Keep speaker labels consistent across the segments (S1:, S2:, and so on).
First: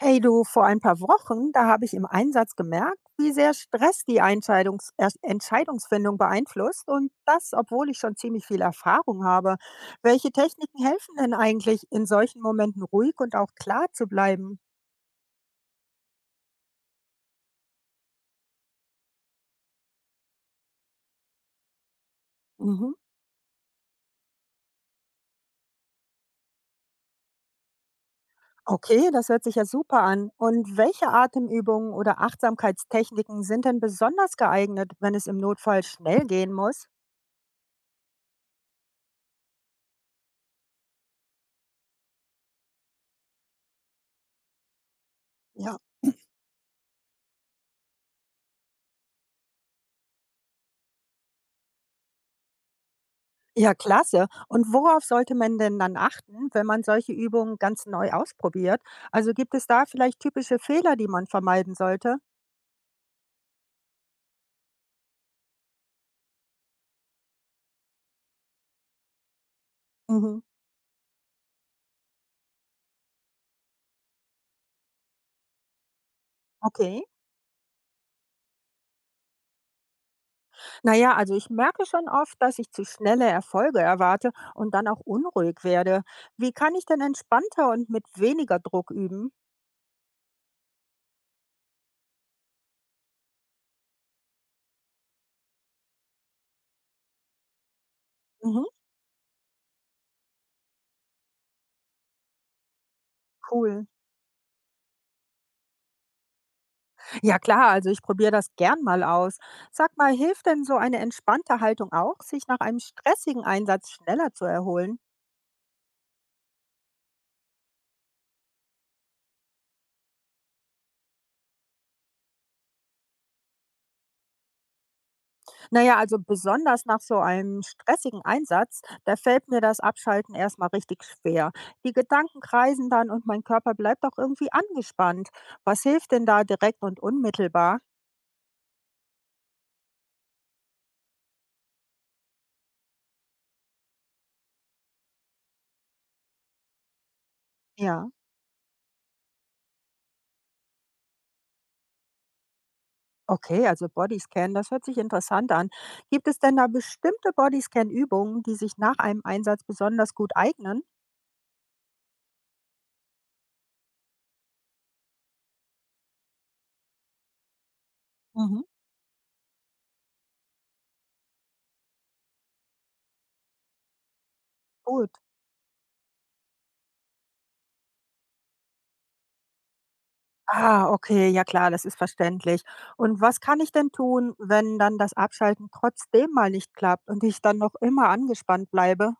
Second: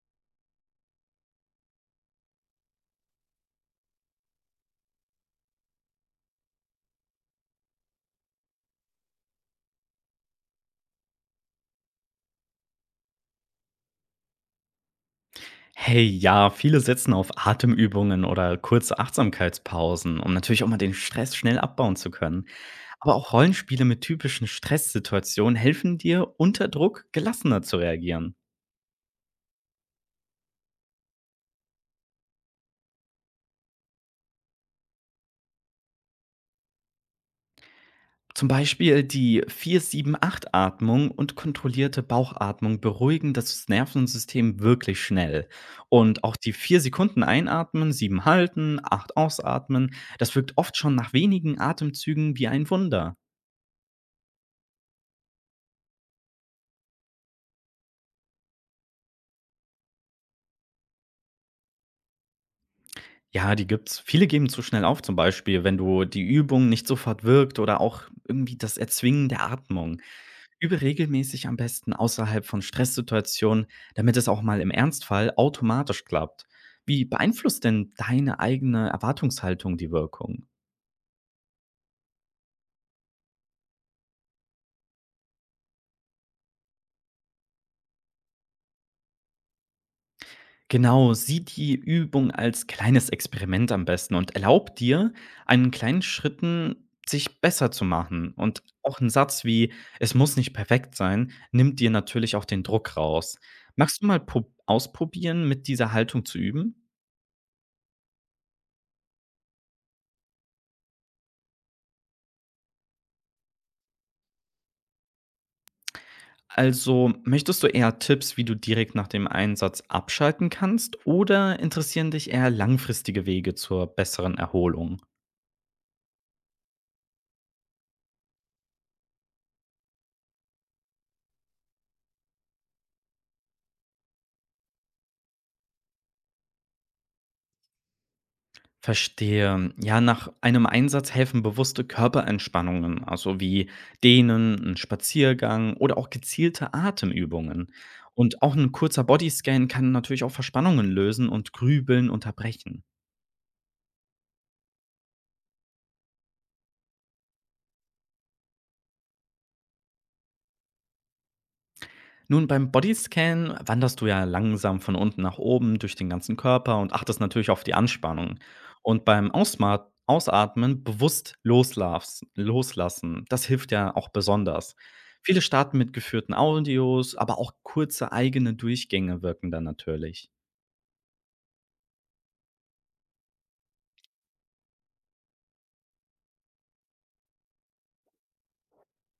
S1: Hey du, vor ein paar Wochen, da habe ich im Einsatz gemerkt, wie sehr Stress die Entscheidungsfindung beeinflusst und das, obwohl ich schon ziemlich viel Erfahrung habe. Welche Techniken helfen denn eigentlich, in solchen Momenten ruhig und auch klar zu bleiben?
S2: Hey, ja, viele setzen auf Atemübungen oder kurze Achtsamkeitspausen, um natürlich auch mal den Stress schnell abbauen zu können.
S1: Mhm.
S2: Aber auch Rollenspiele mit typischen Stresssituationen helfen dir, unter Druck gelassener zu reagieren.
S1: Okay, das hört sich ja super an. Und welche Atemübungen oder Achtsamkeitstechniken sind denn besonders geeignet, wenn es im Notfall schnell gehen muss?
S2: Zum Beispiel die 4-7-8 Atmung und kontrollierte Bauchatmung beruhigen das Nervensystem wirklich schnell.
S1: Ja.
S2: Und auch die 4 Sekunden einatmen, 7 halten, 8 ausatmen, das wirkt oft schon nach wenigen Atemzügen wie ein Wunder.
S1: Ja, klasse. Und worauf sollte man denn dann achten, wenn man solche Übungen ganz neu ausprobiert? Also gibt es da vielleicht typische Fehler, die man vermeiden sollte?
S2: Ja, die gibt's. Viele geben zu schnell auf, zum Beispiel, wenn du die Übung nicht sofort wirkt oder auch irgendwie das Erzwingen der Atmung.
S1: Mhm.
S2: Übe regelmäßig am besten außerhalb von Stresssituationen, damit es auch mal im Ernstfall automatisch klappt.
S1: Okay.
S2: Wie beeinflusst denn deine eigene Erwartungshaltung die Wirkung?
S1: Naja, also ich merke schon oft, dass ich zu schnelle Erfolge erwarte und dann auch unruhig werde. Wie kann ich denn entspannter und mit weniger Druck üben?
S2: Genau, sieh die Übung als kleines Experiment am besten und erlaub dir, einen kleinen Schritten sich besser zu machen. Und
S1: Mhm.
S2: auch ein Satz wie „Es muss nicht perfekt sein“, nimmt dir natürlich auch den Druck raus.
S1: Cool.
S2: Magst du mal prob ausprobieren, mit dieser Haltung zu üben?
S1: Ja klar, also ich probiere das gern mal aus. Sag mal, hilft denn so eine entspannte Haltung auch, sich nach einem stressigen Einsatz schneller zu erholen?
S2: Also, möchtest du eher Tipps, wie du direkt nach dem Einsatz abschalten kannst, oder interessieren dich eher langfristige Wege zur besseren Erholung?
S1: Naja, also besonders nach so einem stressigen Einsatz, da fällt mir das Abschalten erstmal richtig schwer. Die Gedanken kreisen dann und mein Körper bleibt auch irgendwie angespannt. Was hilft denn da direkt und unmittelbar?
S2: Verstehe. Ja, nach einem Einsatz helfen bewusste Körperentspannungen, also wie Dehnen, ein Spaziergang oder auch gezielte Atemübungen.
S1: Ja,
S2: Und auch ein kurzer Bodyscan kann natürlich auch Verspannungen lösen und Grübeln unterbrechen.
S1: okay, also Bodyscan, das hört sich interessant an. Gibt es denn da bestimmte Bodyscan-Übungen, die sich nach einem Einsatz besonders gut eignen?
S2: Nun, beim Bodyscan wanderst du ja langsam von unten nach oben durch den ganzen Körper und achtest natürlich auf die Anspannung.
S1: Mhm.
S2: Und beim Ausma Ausatmen bewusst loslassen, das hilft ja auch besonders.
S1: Gut.
S2: Viele starten mit geführten Audios, aber auch kurze eigene Durchgänge wirken dann natürlich.
S1: Ah, okay, ja klar, das ist verständlich. Und was kann ich denn tun, wenn dann das Abschalten trotzdem mal nicht klappt und ich dann noch immer angespannt bleibe?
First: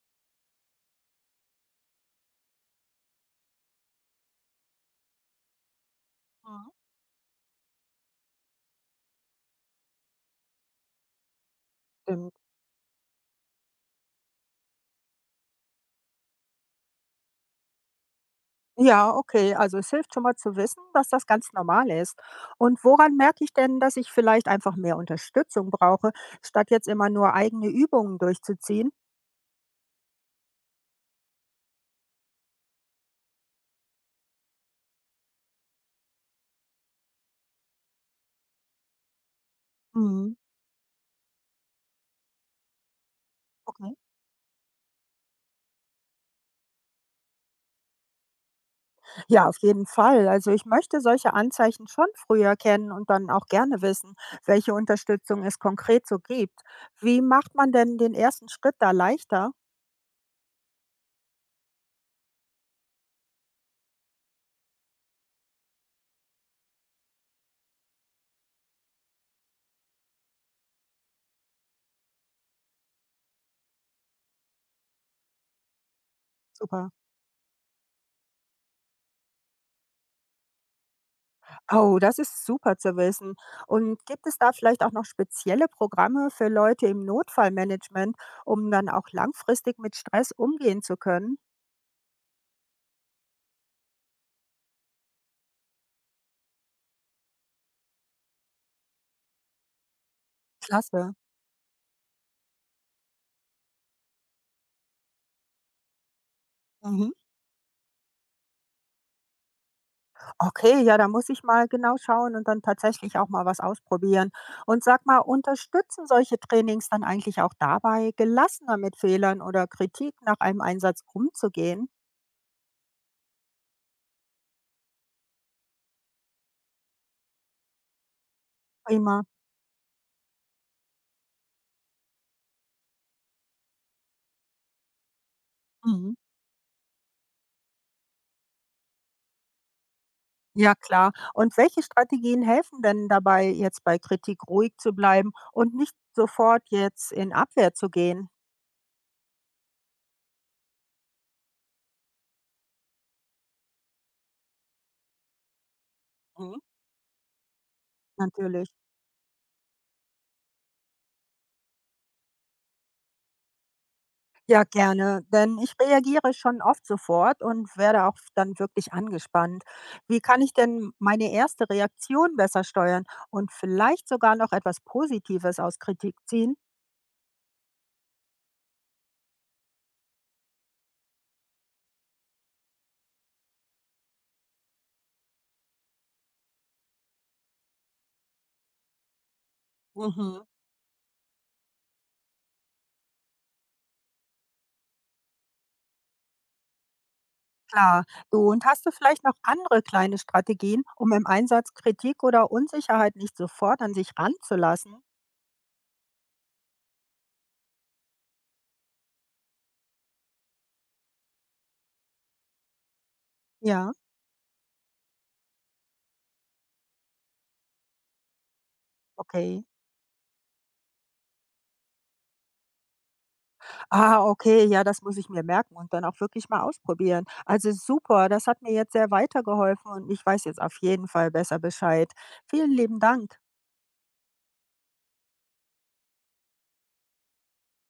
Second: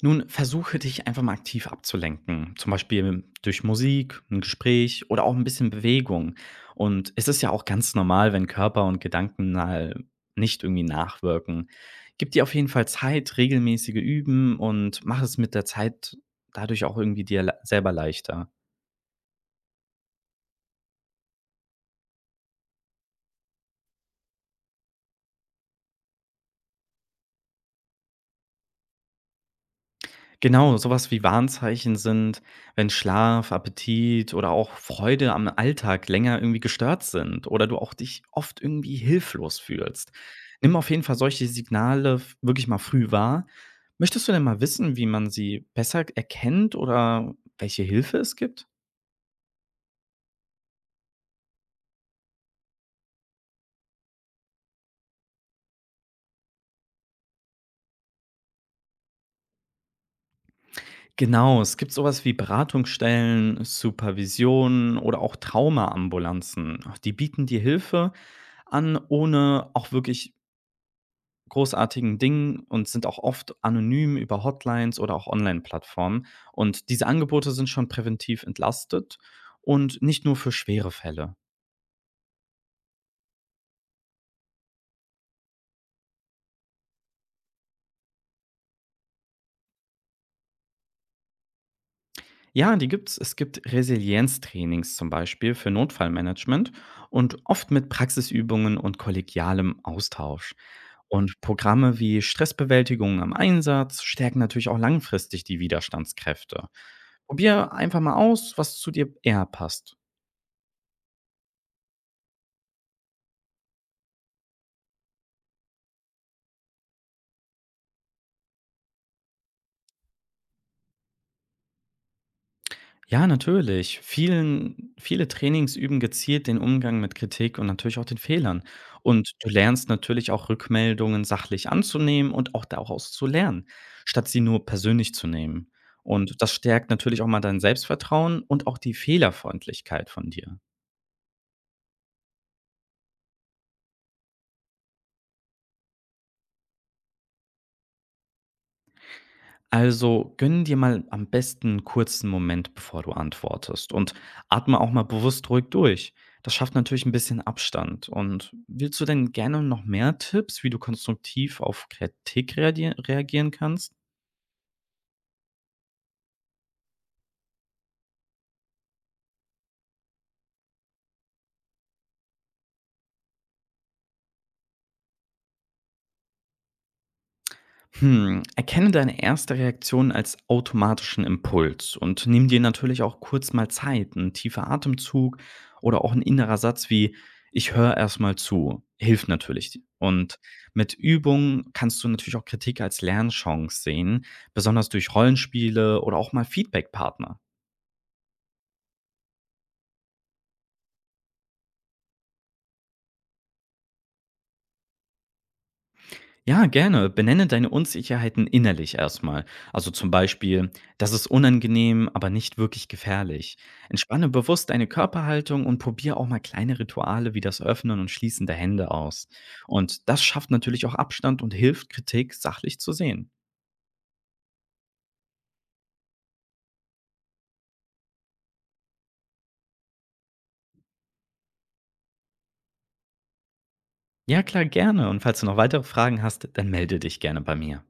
S2: Nun, versuche dich einfach mal aktiv abzulenken, zum Beispiel durch Musik, ein Gespräch oder auch ein bisschen Bewegung.
S1: Mhm.
S2: Und es ist ja auch ganz normal, wenn Körper und Gedanken mal nicht irgendwie nachwirken. Gib
S1: Stimmt.
S2: dir auf jeden Fall Zeit, regelmäßige Üben und mach es mit der Zeit dadurch auch irgendwie dir le selber leichter.
S1: Ja, okay, also es hilft schon mal zu wissen, dass das ganz normal ist. Und woran merke ich denn, dass ich vielleicht einfach mehr Unterstützung brauche, statt jetzt immer nur eigene Übungen durchzuziehen?
S2: Genau, sowas wie Warnzeichen sind, wenn Schlaf, Appetit oder auch Freude am Alltag länger irgendwie gestört sind oder du auch dich oft irgendwie hilflos fühlst.
S1: Mhm.
S2: Nimm auf jeden Fall solche Signale wirklich mal früh wahr.
S1: Okay.
S2: Möchtest du denn mal wissen, wie man sie besser erkennt oder welche Hilfe es gibt?
S1: Ja, auf jeden Fall. Also ich möchte solche Anzeichen schon früher kennen und dann auch gerne wissen, welche Unterstützung es konkret so gibt. Wie macht man denn den ersten Schritt da leichter?
S2: Genau, es gibt sowas wie Beratungsstellen, Supervision oder auch Traumaambulanzen. Die bieten dir Hilfe an, ohne auch wirklich großartigen Dingen und sind auch oft anonym über Hotlines oder auch Online-Plattformen. Und
S1: Super.
S2: diese Angebote sind schon präventiv entlastet und nicht nur für schwere Fälle.
S1: Oh, das ist super zu wissen. Und gibt es da vielleicht auch noch spezielle Programme für Leute im Notfallmanagement, um dann auch langfristig mit Stress umgehen zu können?
S2: Ja, die gibt's. Es gibt Resilienztrainings zum Beispiel für Notfallmanagement und oft mit Praxisübungen und kollegialem Austausch.
S1: Klasse.
S2: Und Programme wie Stressbewältigung am Einsatz stärken natürlich auch langfristig die Widerstandskräfte.
S1: Mhm.
S2: Probier einfach mal aus, was zu dir eher passt.
S1: Okay, ja, da muss ich mal genau schauen und dann tatsächlich auch mal was ausprobieren. Und sag mal, unterstützen solche Trainings dann eigentlich auch dabei, gelassener mit Fehlern oder Kritik nach einem Einsatz umzugehen?
S2: Ja, natürlich. Viele Trainings üben gezielt den Umgang mit Kritik und natürlich auch den Fehlern.
S1: Prima.
S2: Und du lernst natürlich auch Rückmeldungen sachlich anzunehmen und auch daraus zu lernen, statt sie nur persönlich zu nehmen.
S1: Mhm.
S2: Und das stärkt natürlich auch mal dein Selbstvertrauen und auch die Fehlerfreundlichkeit von dir.
S1: Ja, klar. Und welche Strategien helfen denn dabei, jetzt bei Kritik ruhig zu bleiben und nicht sofort jetzt in Abwehr zu gehen?
S2: Also gönn dir mal am besten einen kurzen Moment, bevor du antwortest und atme auch mal bewusst ruhig durch. Das
S1: Mhm.
S2: schafft natürlich ein bisschen Abstand. Und
S1: Natürlich.
S2: willst du denn gerne noch mehr Tipps, wie du konstruktiv auf Kritik reagieren kannst?
S1: Ja, gerne, denn ich reagiere schon oft sofort und werde auch dann wirklich angespannt. Wie kann ich denn meine erste Reaktion besser steuern und vielleicht sogar noch etwas Positives aus Kritik ziehen?
S2: Hm, erkenne deine erste Reaktion als automatischen Impuls und nimm dir natürlich auch kurz mal Zeit. Ein tiefer Atemzug oder auch ein innerer Satz wie ich höre erstmal zu, hilft natürlich. Und
S1: Mhm.
S2: mit Übung kannst du natürlich auch Kritik als Lernchance sehen, besonders durch Rollenspiele oder auch mal Feedbackpartner.
S1: Klar, du und hast du vielleicht noch andere kleine Strategien, um im Einsatz Kritik oder Unsicherheit nicht sofort an sich ranzulassen?
S2: Ja, gerne. Benenne deine Unsicherheiten innerlich erstmal. Also zum Beispiel, das ist unangenehm, aber nicht wirklich gefährlich.
S1: Ja,
S2: Entspanne bewusst deine Körperhaltung und probiere auch mal kleine Rituale wie das Öffnen und Schließen der Hände aus.
S1: okay.
S2: Und das schafft natürlich auch Abstand und hilft, Kritik sachlich zu sehen.
S1: Ah, okay, ja, das muss ich mir merken und dann auch wirklich mal ausprobieren. Also super, das hat mir jetzt sehr weitergeholfen und ich weiß jetzt auf jeden Fall besser Bescheid. Vielen lieben Dank.
S2: Ja, klar, gerne. Und falls du noch weitere Fragen hast, dann melde dich gerne bei mir.